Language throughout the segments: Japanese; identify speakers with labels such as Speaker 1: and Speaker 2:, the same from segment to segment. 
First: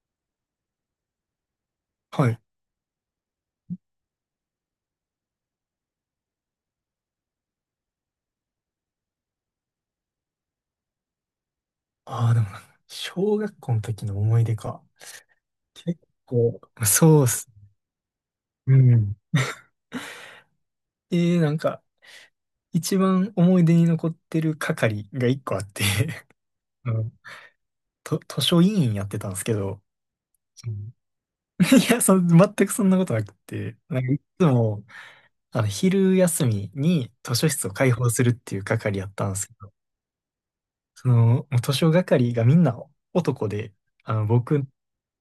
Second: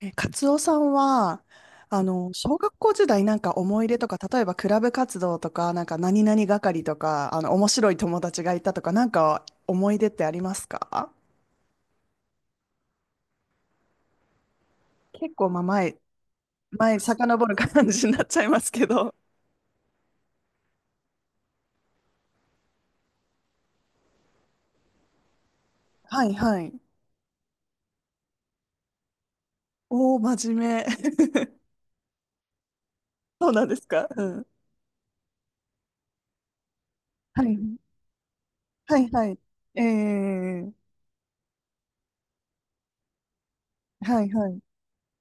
Speaker 1: カツオさんは、
Speaker 2: はい。
Speaker 1: 小学校時代なんか思い出とか、例えばクラブ活動とか、なんか何々係とか、面白い友達がいたとか、なんか思い出ってありますか？
Speaker 2: ああ、でもなんか、小学校の時の思い出か。
Speaker 1: 結構、まあ、前、
Speaker 2: 結構、
Speaker 1: 前、
Speaker 2: そうっ
Speaker 1: 遡
Speaker 2: す。
Speaker 1: る感じになっちゃいます
Speaker 2: う
Speaker 1: けど。
Speaker 2: ん。で、なんか、一番思い出に残ってる係が一個あって、
Speaker 1: はい はい。
Speaker 2: あのと、図書委員やってたんですけど、
Speaker 1: おー、真
Speaker 2: う
Speaker 1: 面目。
Speaker 2: ん。 いや、全くそんなことなく
Speaker 1: そうなんで
Speaker 2: て、
Speaker 1: す
Speaker 2: なん
Speaker 1: か？
Speaker 2: かい
Speaker 1: う
Speaker 2: つ
Speaker 1: ん。
Speaker 2: も、昼休みに図
Speaker 1: は
Speaker 2: 書室を
Speaker 1: い
Speaker 2: 開放するっていう
Speaker 1: は
Speaker 2: 係や
Speaker 1: い
Speaker 2: っ
Speaker 1: は
Speaker 2: たん
Speaker 1: い。
Speaker 2: ですけど、
Speaker 1: えー、
Speaker 2: その、もう図書係がみんな男で、あ
Speaker 1: は
Speaker 2: の、
Speaker 1: いはい。
Speaker 2: 僕、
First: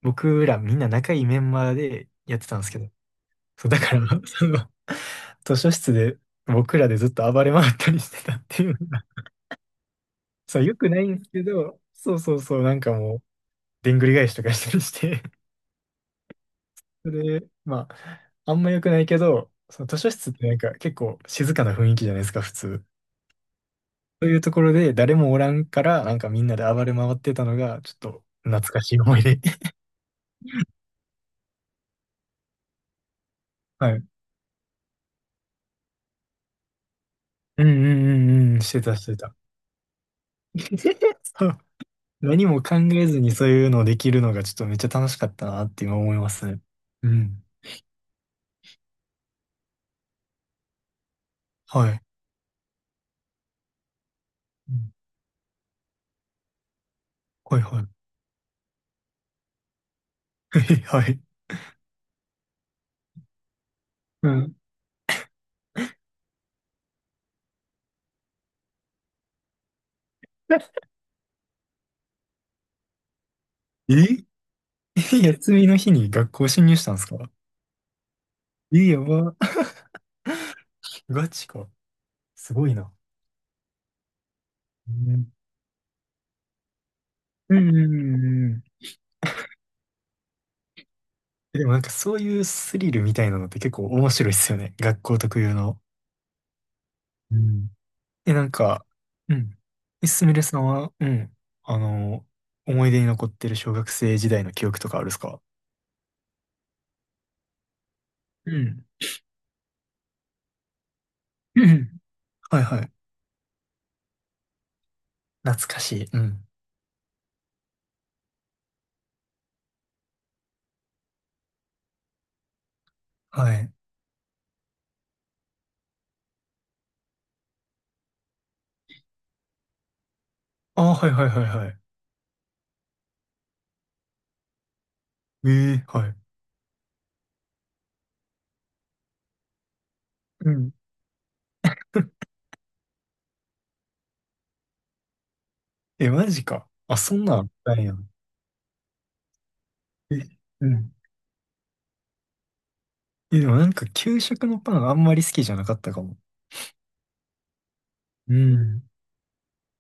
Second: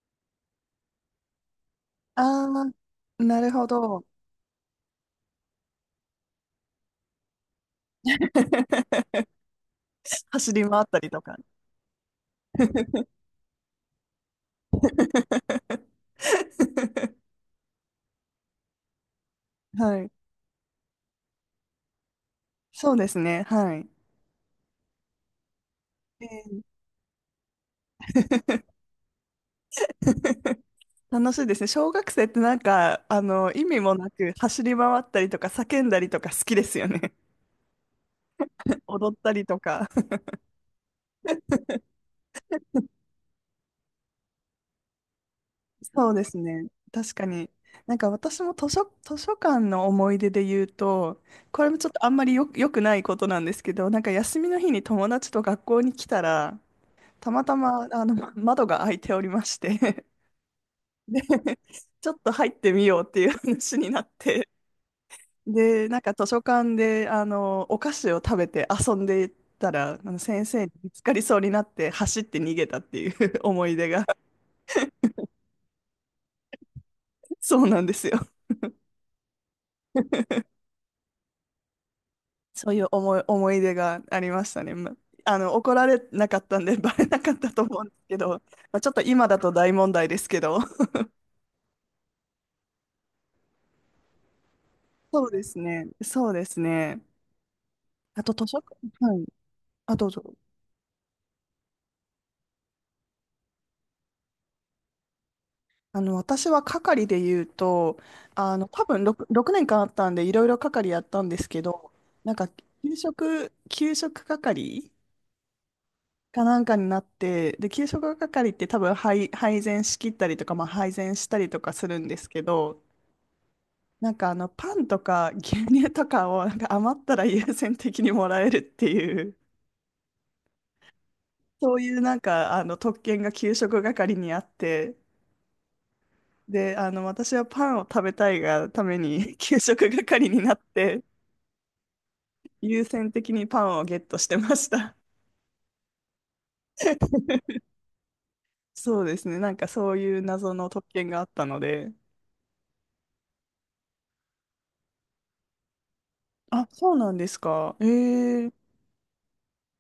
Speaker 2: 僕らみんな仲いいメンバーでやっ
Speaker 1: あ
Speaker 2: てたんですけど、
Speaker 1: ー、なるほ
Speaker 2: そう、だから、
Speaker 1: ど。
Speaker 2: その、図書室で僕らでずっと暴れ回ったりしてたっていうのが、
Speaker 1: 走
Speaker 2: そ
Speaker 1: り
Speaker 2: う、良
Speaker 1: 回っ
Speaker 2: く
Speaker 1: た
Speaker 2: ない
Speaker 1: り
Speaker 2: ん
Speaker 1: と
Speaker 2: です
Speaker 1: か。
Speaker 2: けど、そうそうそう、なんか もう、でんぐり返しとかしたりして、そ れで、まあ、あんま良くないけど、その図
Speaker 1: はい。
Speaker 2: 書室ってなんか結構静かな雰囲気じゃないですか、普通。
Speaker 1: そうですね。はい。
Speaker 2: そういうところで誰もおらんから、なん
Speaker 1: え
Speaker 2: かみんな
Speaker 1: ー
Speaker 2: で暴れ回ってたのが、ちょっと懐かしい思い出。
Speaker 1: 楽しいですね。小学生ってなんか、意味も
Speaker 2: はい。
Speaker 1: なく走り回ったりとか叫んだりとか好きですよね。
Speaker 2: うんうんうんうん、して たし
Speaker 1: 踊
Speaker 2: て
Speaker 1: った
Speaker 2: た。
Speaker 1: りとか。
Speaker 2: 何も考えずにそういうのをできるのがちょっとめっちゃ楽しかったなって今
Speaker 1: そう
Speaker 2: 思い
Speaker 1: で
Speaker 2: ま
Speaker 1: す
Speaker 2: すね。
Speaker 1: ね。
Speaker 2: う
Speaker 1: 確か
Speaker 2: ん。
Speaker 1: に。なんか私も図書館の思い出で言うと、これもち
Speaker 2: は
Speaker 1: ょっ
Speaker 2: い。
Speaker 1: とあんまり良くないことなんですけど、なんか休みの日
Speaker 2: う
Speaker 1: に
Speaker 2: ん、
Speaker 1: 友達と学校に来たら、たまた
Speaker 2: はい
Speaker 1: ま
Speaker 2: は
Speaker 1: 窓が開いておりまして、
Speaker 2: い。はい。
Speaker 1: で、ちょっと入ってみようっていう話になっ
Speaker 2: う
Speaker 1: て、
Speaker 2: ん。
Speaker 1: で、なんか図書館で、お菓子を食べて遊んでいたら、あの先生に見 つかりそうになって走って逃げたっていう 思い出が、
Speaker 2: え。 休みの日に学校侵入したんですか？
Speaker 1: そうなんですよ。
Speaker 2: え、やば。ガチか。すご
Speaker 1: そう
Speaker 2: い
Speaker 1: いう
Speaker 2: な。
Speaker 1: 思い出がありましたね。ま
Speaker 2: うん
Speaker 1: あの、怒られなかったんで、バレなかった
Speaker 2: う
Speaker 1: と
Speaker 2: んうん
Speaker 1: 思う
Speaker 2: う
Speaker 1: んですけど、ま
Speaker 2: んうん。
Speaker 1: あ、ちょっと今だと大問題ですけど。
Speaker 2: でもなんかそういうスリルみたいなのって結構面白いですよね。学校
Speaker 1: そう
Speaker 2: 特
Speaker 1: で
Speaker 2: 有
Speaker 1: す
Speaker 2: の。
Speaker 1: ね。そうですね。
Speaker 2: うん。
Speaker 1: あと
Speaker 2: え、な
Speaker 1: 図
Speaker 2: ん
Speaker 1: 書館、
Speaker 2: か、
Speaker 1: はい。
Speaker 2: うん。
Speaker 1: あ、ど
Speaker 2: え、
Speaker 1: う
Speaker 2: すみ
Speaker 1: ぞ。
Speaker 2: れさんは、うん、あの、思い出に残ってる小学生時代の記憶とかあるっすか？
Speaker 1: 私は係で言うと、
Speaker 2: う
Speaker 1: 多
Speaker 2: ん。
Speaker 1: 分6年間あったんで、いろいろ係やったんですけど、なんか、
Speaker 2: はいはい。
Speaker 1: 給食係
Speaker 2: 懐かしい。う
Speaker 1: か
Speaker 2: ん。
Speaker 1: なんかになって、で、給食係って多分配膳しきったりとか、まあ、配膳したりとかするんですけど、
Speaker 2: はい。
Speaker 1: なんかパンとか牛乳とかをなんか余ったら優先的にもらえるっていう、
Speaker 2: ああ、はいはいはいは
Speaker 1: そ
Speaker 2: い。
Speaker 1: ういうなんか、特権が給食係にあって、
Speaker 2: ええ、はい。
Speaker 1: で、私はパンを食べたいがために 給食係に
Speaker 2: う
Speaker 1: なっ
Speaker 2: ん。
Speaker 1: て、優先的にパンをゲットしてました。
Speaker 2: え、マジか。あ、そんなんあっ たんや。
Speaker 1: そうですね。なんかそう
Speaker 2: え、
Speaker 1: いう謎
Speaker 2: う
Speaker 1: の特
Speaker 2: ん。
Speaker 1: 権があったので。
Speaker 2: え、でもなんか給食のパンあんまり好きじゃなかったかも。
Speaker 1: あ、そうなんですか？え
Speaker 2: う
Speaker 1: え、
Speaker 2: ん。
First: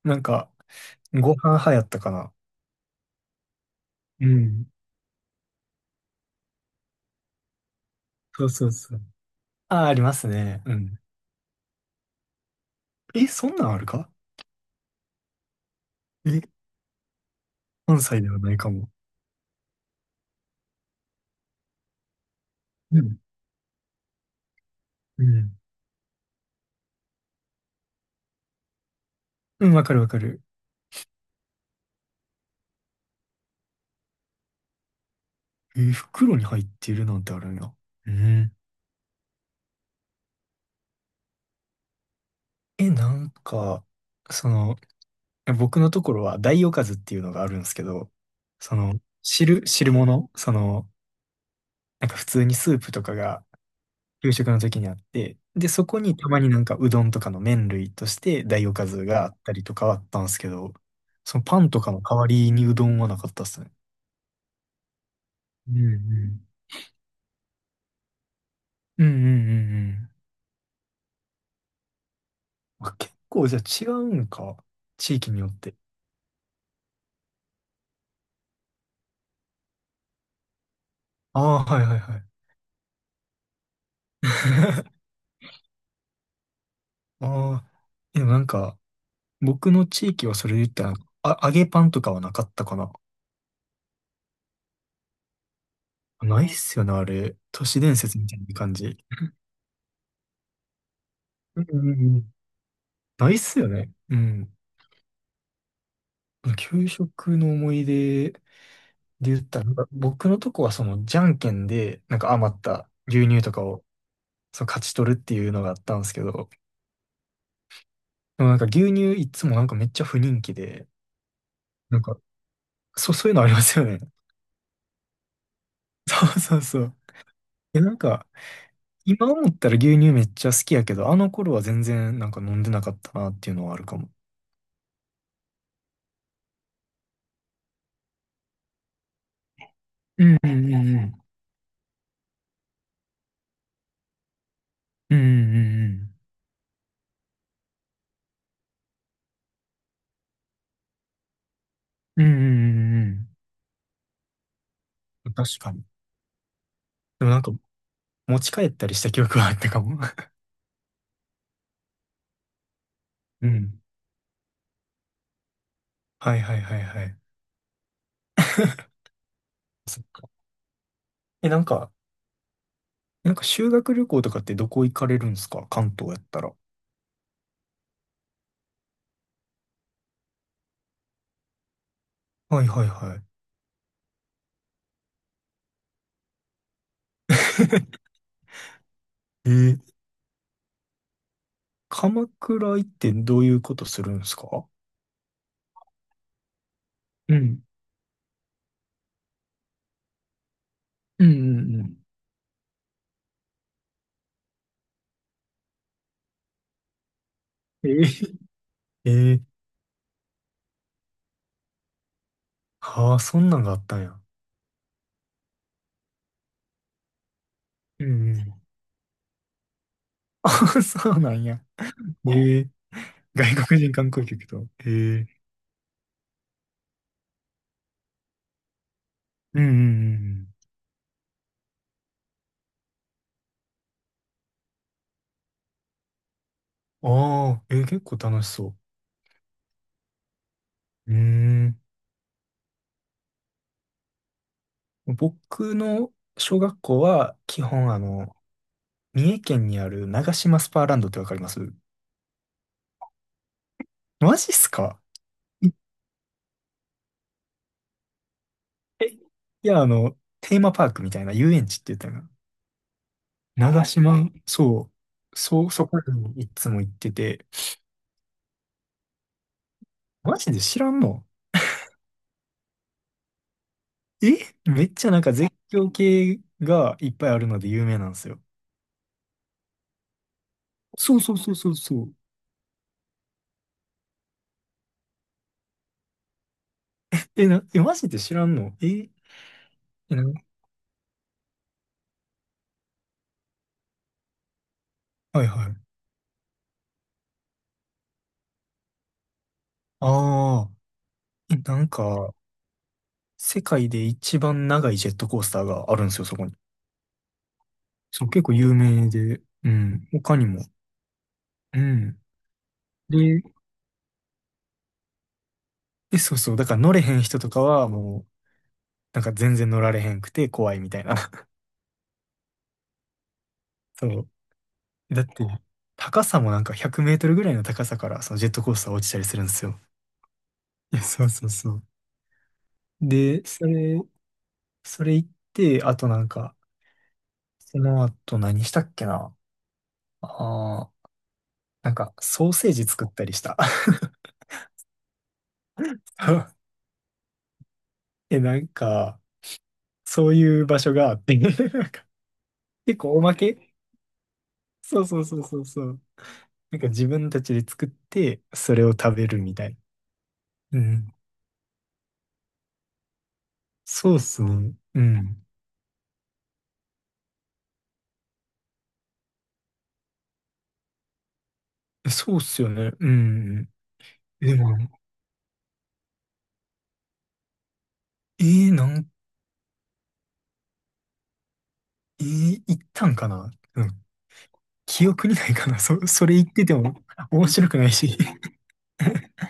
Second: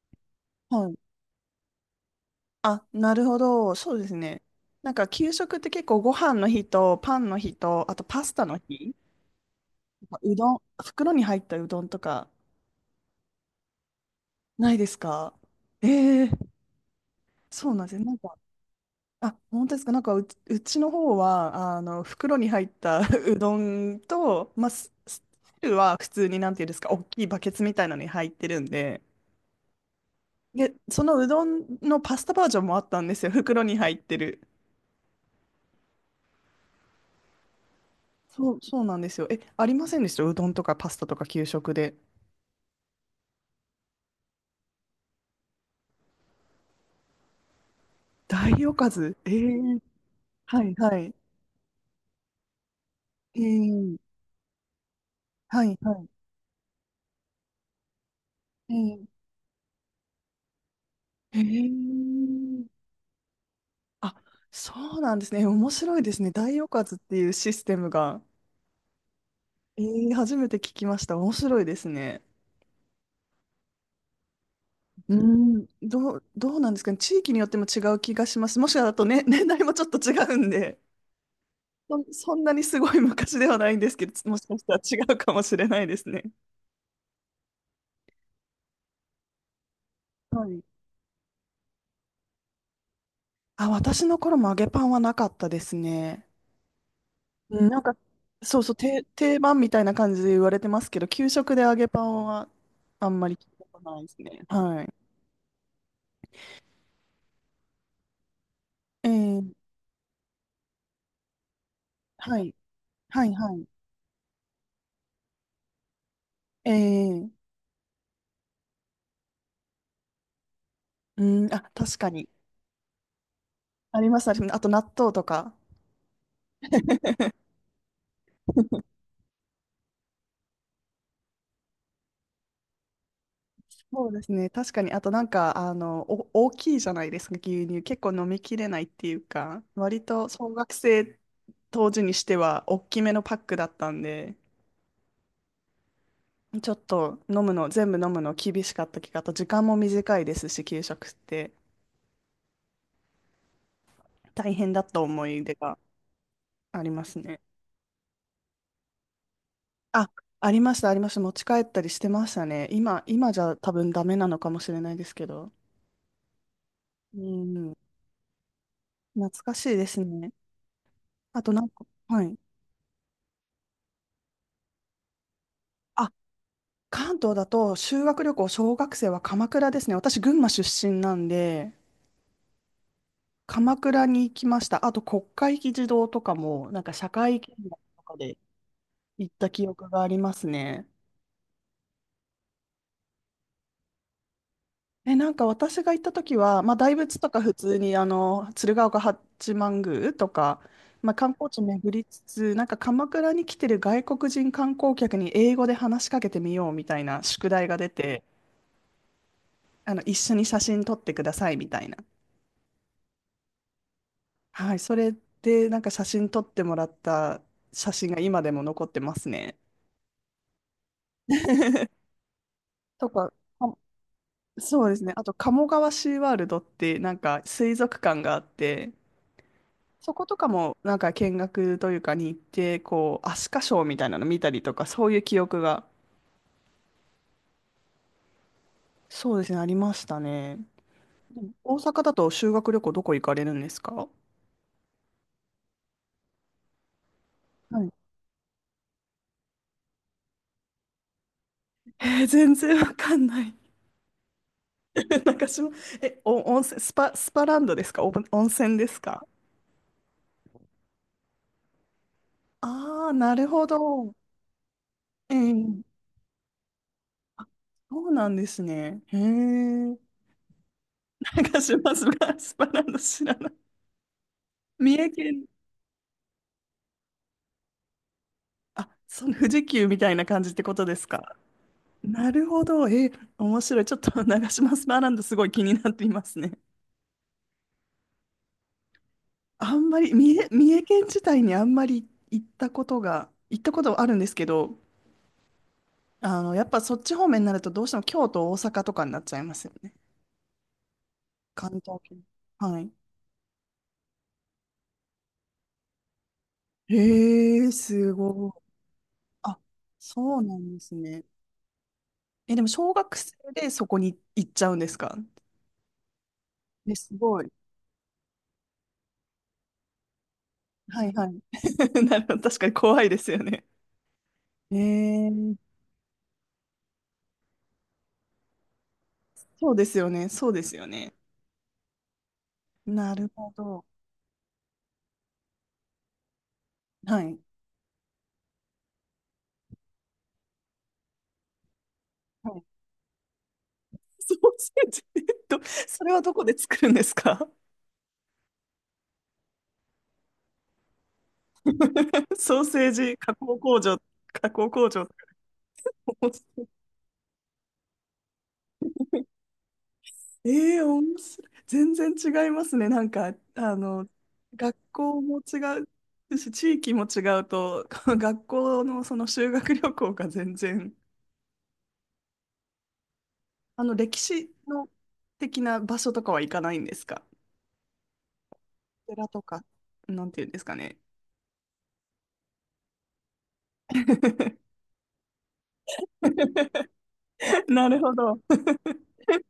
Speaker 2: なんか、
Speaker 1: はい。
Speaker 2: ご飯派やったかな。
Speaker 1: あ、なるほど。そうです
Speaker 2: う
Speaker 1: ね。
Speaker 2: ん。
Speaker 1: なんか給食って結構ご飯の日とパンの日と、あとパスタ
Speaker 2: そう
Speaker 1: の
Speaker 2: そう
Speaker 1: 日、
Speaker 2: そう。ああ、あります
Speaker 1: うどん、
Speaker 2: ね。うん。
Speaker 1: 袋に入ったうどんとか
Speaker 2: え、そんなんあるか？
Speaker 1: ないですか？ええ、
Speaker 2: え、
Speaker 1: そうなんです
Speaker 2: 関
Speaker 1: ね。なん
Speaker 2: 西で
Speaker 1: か
Speaker 2: はないかも。
Speaker 1: あ、本当ですか？なんかうちの方は、袋に入った
Speaker 2: うん。
Speaker 1: うどんと、まあ、すす
Speaker 2: うん。
Speaker 1: 汁は普通に、なんていうんですか、大きいバケツみたいなのに入ってるんで、
Speaker 2: うん、わかるわかる。
Speaker 1: で、そのうどんのパスタバージョンもあったんですよ。袋に入ってる。
Speaker 2: え、袋に入ってるなんてあるんや。う
Speaker 1: そ
Speaker 2: ん。
Speaker 1: う、そうなんですよ。え、ありませんでした？うどんとかパスタとか給食で。
Speaker 2: え、なんか、その、僕のところは大おかずっていうのがあるんですけど、
Speaker 1: 大おかず。えー、
Speaker 2: 汁物、
Speaker 1: はい、はい。
Speaker 2: なんか普通にスープとか
Speaker 1: え
Speaker 2: が
Speaker 1: ー、
Speaker 2: 給食の時にあって、
Speaker 1: は
Speaker 2: で、
Speaker 1: い、
Speaker 2: そ
Speaker 1: は
Speaker 2: こ
Speaker 1: い。
Speaker 2: にたまになんかうどんとかの麺類として大お
Speaker 1: え
Speaker 2: かず
Speaker 1: ー
Speaker 2: があったりとかはあったんですけど、そ
Speaker 1: え
Speaker 2: のパンとかの代わりにう
Speaker 1: ー
Speaker 2: どんはなかったっすね。
Speaker 1: あ、そうなんですね。面
Speaker 2: うんう
Speaker 1: 白いですね。
Speaker 2: ん。
Speaker 1: 大おかずっていうシステムが。
Speaker 2: うんうんうんうん。
Speaker 1: 初めて聞きました。面白いですね。
Speaker 2: あ、結構じゃあ違うんか。
Speaker 1: う
Speaker 2: 地域によっ
Speaker 1: ん、
Speaker 2: て。
Speaker 1: どうなんですかね。地域によっても違う気がします。もしかだとね、年代もちょっと違うんで、
Speaker 2: ああ、はいはい
Speaker 1: そ、
Speaker 2: はい。
Speaker 1: そんなにすごい昔ではないんですけど、もしかしたら 違うかもしれないですね。
Speaker 2: ああ、でもなんか、僕の地域は
Speaker 1: は
Speaker 2: それで
Speaker 1: い。
Speaker 2: 言ったら、あ、揚げパンとかはなかったかな。
Speaker 1: あ、私の頃も揚げパンはなかったですね。
Speaker 2: ないっすよね、あれ。都
Speaker 1: うん、な
Speaker 2: 市
Speaker 1: んか、
Speaker 2: 伝説みたいな
Speaker 1: そうそ
Speaker 2: 感
Speaker 1: う、
Speaker 2: じ。
Speaker 1: 定番みたいな感じで言われてますけど、給食で
Speaker 2: うん
Speaker 1: 揚
Speaker 2: う
Speaker 1: げ
Speaker 2: ん
Speaker 1: パ
Speaker 2: う
Speaker 1: ン
Speaker 2: ん。
Speaker 1: はあんま
Speaker 2: な
Speaker 1: り
Speaker 2: いっ
Speaker 1: 聞い
Speaker 2: す
Speaker 1: た
Speaker 2: よ
Speaker 1: こ
Speaker 2: ね。
Speaker 1: とないで
Speaker 2: う
Speaker 1: すね。
Speaker 2: ん。
Speaker 1: はい。
Speaker 2: 給食の思い出で
Speaker 1: え
Speaker 2: 言
Speaker 1: ー、
Speaker 2: ったら、なんか僕のとこはその、じゃんけんで、なんか
Speaker 1: はい。
Speaker 2: 余った牛
Speaker 1: はい、
Speaker 2: 乳と
Speaker 1: は
Speaker 2: か
Speaker 1: い。
Speaker 2: を、その勝ち取るっていうのがあったんですけど、
Speaker 1: えー、
Speaker 2: でもなんか牛乳いつもなんかめっちゃ不人気で、
Speaker 1: うん、あ、確
Speaker 2: なん
Speaker 1: か
Speaker 2: か、
Speaker 1: に。
Speaker 2: そう、そういうのありますよね。
Speaker 1: あります、あります。あと納豆とか。
Speaker 2: そうそうそう。え、なんか、今思ったら牛乳めっちゃ好きやけど、あの頃は全然なんか飲んでなかったなっていうのはあるか
Speaker 1: そ
Speaker 2: も。
Speaker 1: うですね。確かに。あとなんか、大きいじゃないですか、牛乳。結構飲みきれないっていうか、割
Speaker 2: う
Speaker 1: と
Speaker 2: んう
Speaker 1: 小学
Speaker 2: んう
Speaker 1: 生
Speaker 2: ん
Speaker 1: 当時にしては大きめのパックだったんで、
Speaker 2: うん
Speaker 1: ちょっと飲むの、全部飲むの厳しかった気が、あと時間も短いですし、給食って
Speaker 2: うんうんうんうんうんうん
Speaker 1: 大変だった思
Speaker 2: うん、
Speaker 1: い出
Speaker 2: 確か
Speaker 1: が
Speaker 2: に。
Speaker 1: あります
Speaker 2: でもな
Speaker 1: ね。
Speaker 2: んか持ち帰ったりした記憶はあったかも。
Speaker 1: あ、ありました、ありました。持ち帰ったりしてましたね。今、今じ
Speaker 2: う
Speaker 1: ゃ多
Speaker 2: ん、
Speaker 1: 分ダメなのかもしれないですけど。
Speaker 2: はいはいはいはい。
Speaker 1: うん、懐かしいで
Speaker 2: そ
Speaker 1: す
Speaker 2: う。
Speaker 1: ね。あ
Speaker 2: え、
Speaker 1: と
Speaker 2: な
Speaker 1: な
Speaker 2: ん
Speaker 1: んか、
Speaker 2: か、
Speaker 1: はい。
Speaker 2: なんか修学旅行とかってどこ行かれるんですか、関東
Speaker 1: あ、
Speaker 2: やったら？
Speaker 1: 関東だと修学旅行、小学生は鎌倉ですね。私、群馬出身なんで、
Speaker 2: はいはいはい。
Speaker 1: 鎌倉に行きました。あと、国会議事堂とかも、なんか社会見学とかで行っ
Speaker 2: え
Speaker 1: た記憶
Speaker 2: ー
Speaker 1: がありますね。
Speaker 2: 鎌倉行ってどういうことするんですか？
Speaker 1: え、なんか私が行った時は、まあ、大仏と
Speaker 2: う
Speaker 1: か普
Speaker 2: ん
Speaker 1: 通に、鶴岡八幡宮とか、まあ、
Speaker 2: うん
Speaker 1: 観
Speaker 2: う
Speaker 1: 光
Speaker 2: ん
Speaker 1: 地
Speaker 2: うんうんう
Speaker 1: 巡
Speaker 2: ん、
Speaker 1: りつつ、なんか鎌倉に来てる外国人観光客に英語で話しかけてみようみたいな宿題が
Speaker 2: え
Speaker 1: 出て、
Speaker 2: ー、えー、
Speaker 1: 一緒に写真撮ってくださいみたいな。
Speaker 2: はあ、そんなんがあったんや。
Speaker 1: はい、それでなんか写真撮ってもらった写
Speaker 2: う
Speaker 1: 真が
Speaker 2: んう
Speaker 1: 今で
Speaker 2: ん。
Speaker 1: も残ってますね。
Speaker 2: そうなんや。ね。ええ、
Speaker 1: とか、
Speaker 2: 外
Speaker 1: あ
Speaker 2: 国人観光客と。
Speaker 1: そうですね。あ
Speaker 2: え
Speaker 1: と、
Speaker 2: え、
Speaker 1: 鴨川シーワールドってなんか水族館があって、
Speaker 2: うんう
Speaker 1: そことか
Speaker 2: ん
Speaker 1: もなんか見学というかに行って、こう、アスカショーみたいなの見たりとか、そういう記憶が、
Speaker 2: うん。ああ、結構楽しそ
Speaker 1: そうですね、ありましたね。
Speaker 2: う。う
Speaker 1: でも
Speaker 2: ー
Speaker 1: 大
Speaker 2: ん。
Speaker 1: 阪だと修学旅行どこ行かれるんですか？
Speaker 2: 僕の小学校は、基
Speaker 1: はい。
Speaker 2: 本三重県にある長島スパーランドってわかります？
Speaker 1: えー全然わかんない。
Speaker 2: マジっすか？
Speaker 1: なんかし
Speaker 2: い
Speaker 1: も、え、お、温泉、スパランドですか？お、温泉です
Speaker 2: え、い
Speaker 1: か？
Speaker 2: や、テーマパークみたいな遊園地って言ったよな。
Speaker 1: ああ、なるほ
Speaker 2: 長
Speaker 1: ど。
Speaker 2: 島、そ
Speaker 1: え
Speaker 2: う、そう、
Speaker 1: え、
Speaker 2: そこにいつも行ってて、
Speaker 1: そうなんですね。へえ。
Speaker 2: マジで知らんの？
Speaker 1: 長島スパランド知らない。
Speaker 2: え、め
Speaker 1: 三
Speaker 2: っち
Speaker 1: 重
Speaker 2: ゃなんか
Speaker 1: 県、
Speaker 2: 絶叫系がいっぱいあるので有名なんですよ。
Speaker 1: あ、その富士急みたいな感じってことです
Speaker 2: そうそ
Speaker 1: か？
Speaker 2: うそうそうそう。
Speaker 1: なるほど。え面白い。ちょっと 長島スパランドすごい気になっていますね。
Speaker 2: え、え、マジで知らんの？え、
Speaker 1: あんまり、
Speaker 2: え、
Speaker 1: 三重県自体にあんまり行ったことはあるんですけど、
Speaker 2: はいはい。
Speaker 1: やっぱそっち方面になるとどうしても京都、大阪とかになっちゃいますよね。
Speaker 2: ああ、え、
Speaker 1: 関
Speaker 2: なん
Speaker 1: 東圏。
Speaker 2: か、
Speaker 1: はい。
Speaker 2: 世界で一番長いジェットコースターがあるんですよ、そこに。
Speaker 1: へえ、す
Speaker 2: そう、結
Speaker 1: ご
Speaker 2: 構
Speaker 1: い。
Speaker 2: 有名で、
Speaker 1: あ、
Speaker 2: うん、他
Speaker 1: そう
Speaker 2: に
Speaker 1: な
Speaker 2: も。
Speaker 1: んですね。
Speaker 2: うん。
Speaker 1: え、でも小学生
Speaker 2: で、
Speaker 1: でそこに行っちゃうんですか？
Speaker 2: え、そうそう、だから乗
Speaker 1: え、
Speaker 2: れへ
Speaker 1: す
Speaker 2: ん人
Speaker 1: ご
Speaker 2: と
Speaker 1: い。
Speaker 2: かはもう、なんか全然乗られへんくて怖いみた
Speaker 1: は
Speaker 2: い
Speaker 1: い
Speaker 2: な。
Speaker 1: はい。なるほど。確かに怖いですよね。
Speaker 2: そう。
Speaker 1: え
Speaker 2: だって、
Speaker 1: ー、
Speaker 2: 高さもなんか100メートルぐらいの高さから、そのジェットコースター落ちたりするんです
Speaker 1: そう
Speaker 2: よ。
Speaker 1: ですよね。そうですよ ね。
Speaker 2: そうそうそう。
Speaker 1: なる
Speaker 2: で、
Speaker 1: ほ
Speaker 2: そ
Speaker 1: ど。
Speaker 2: れ、それ行って、あとなんか、
Speaker 1: はい。
Speaker 2: その後何したっけな。ああー、なんか、ソー
Speaker 1: はい。
Speaker 2: セージ作ったりした。
Speaker 1: ソーセージ、それはどこで 作るんですか？
Speaker 2: え、なんか、そういう場所があって、なんか、
Speaker 1: ソーセー
Speaker 2: 結構
Speaker 1: ジ
Speaker 2: おま
Speaker 1: 加工
Speaker 2: け。
Speaker 1: 工場、加工工
Speaker 2: そ
Speaker 1: 場。
Speaker 2: うそうそうそうそう。なんか自分たちで作って、それを食べるみたい
Speaker 1: え
Speaker 2: な。う
Speaker 1: え
Speaker 2: ん。
Speaker 1: 面白い。全然違いますね。なんか、
Speaker 2: そうっすね。
Speaker 1: 学
Speaker 2: う
Speaker 1: 校も
Speaker 2: ん。
Speaker 1: 違うし、地域も違うと、学校のその修学旅行が全然、
Speaker 2: そうっすよね。うん。
Speaker 1: 歴史
Speaker 2: でも、
Speaker 1: の的な場所とかは行かないんですか？
Speaker 2: えー、なん、
Speaker 1: 寺とか、なんていうんですかね？
Speaker 2: えー、行ったんかな。うん、 記憶にないかな。それ言ってても面白くな
Speaker 1: な
Speaker 2: い
Speaker 1: るほ
Speaker 2: し。
Speaker 1: ど。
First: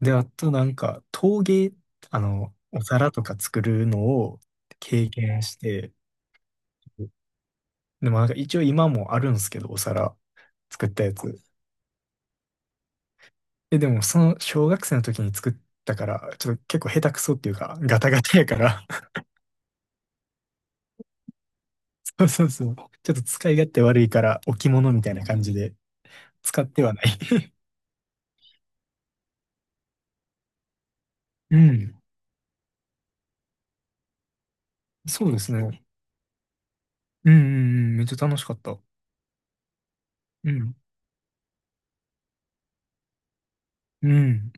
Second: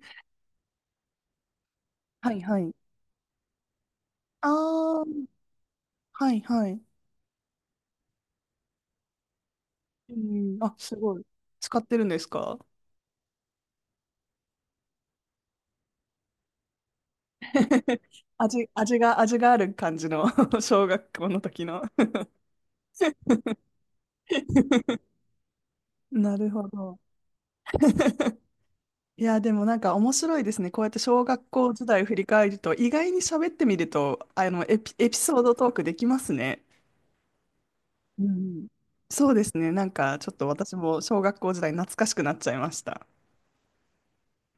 Speaker 2: で、あ となんか、陶芸、
Speaker 1: はいはい。
Speaker 2: お皿とか作るのを
Speaker 1: ああ、
Speaker 2: 経験して、
Speaker 1: はいはい。
Speaker 2: でもなんか一応今もあるんですけど、お
Speaker 1: う
Speaker 2: 皿
Speaker 1: ん、あ、
Speaker 2: 作っ
Speaker 1: す
Speaker 2: たや
Speaker 1: ごい。
Speaker 2: つ。
Speaker 1: 使ってるんですか？
Speaker 2: え、でもその小学生の時に作ったから、ちょっと結構下手くそっていうか、ガ タガタやか
Speaker 1: 味、
Speaker 2: ら、
Speaker 1: 味が、味がある感じの 小学校の時の
Speaker 2: そうそうそう。ちょっと使い勝手悪いから、置物 みたいな感じで
Speaker 1: なる
Speaker 2: 使っ
Speaker 1: ほ
Speaker 2: ては
Speaker 1: ど。
Speaker 2: ない。
Speaker 1: いや、でもなんか面白いですね。こうやって小学
Speaker 2: う
Speaker 1: 校時
Speaker 2: ん。
Speaker 1: 代を振り返ると、意外に喋ってみると、あの、エピ、エピ
Speaker 2: そう
Speaker 1: ソ
Speaker 2: で
Speaker 1: ー
Speaker 2: す
Speaker 1: ドトー
Speaker 2: ね。
Speaker 1: クできますね。
Speaker 2: うんうんうん。めっち
Speaker 1: う
Speaker 2: ゃ楽しかっ
Speaker 1: ん。
Speaker 2: た。
Speaker 1: そうですね。なんかちょっと
Speaker 2: う
Speaker 1: 私
Speaker 2: ん。
Speaker 1: も小学校時代懐かしくなっちゃいました。
Speaker 2: うん。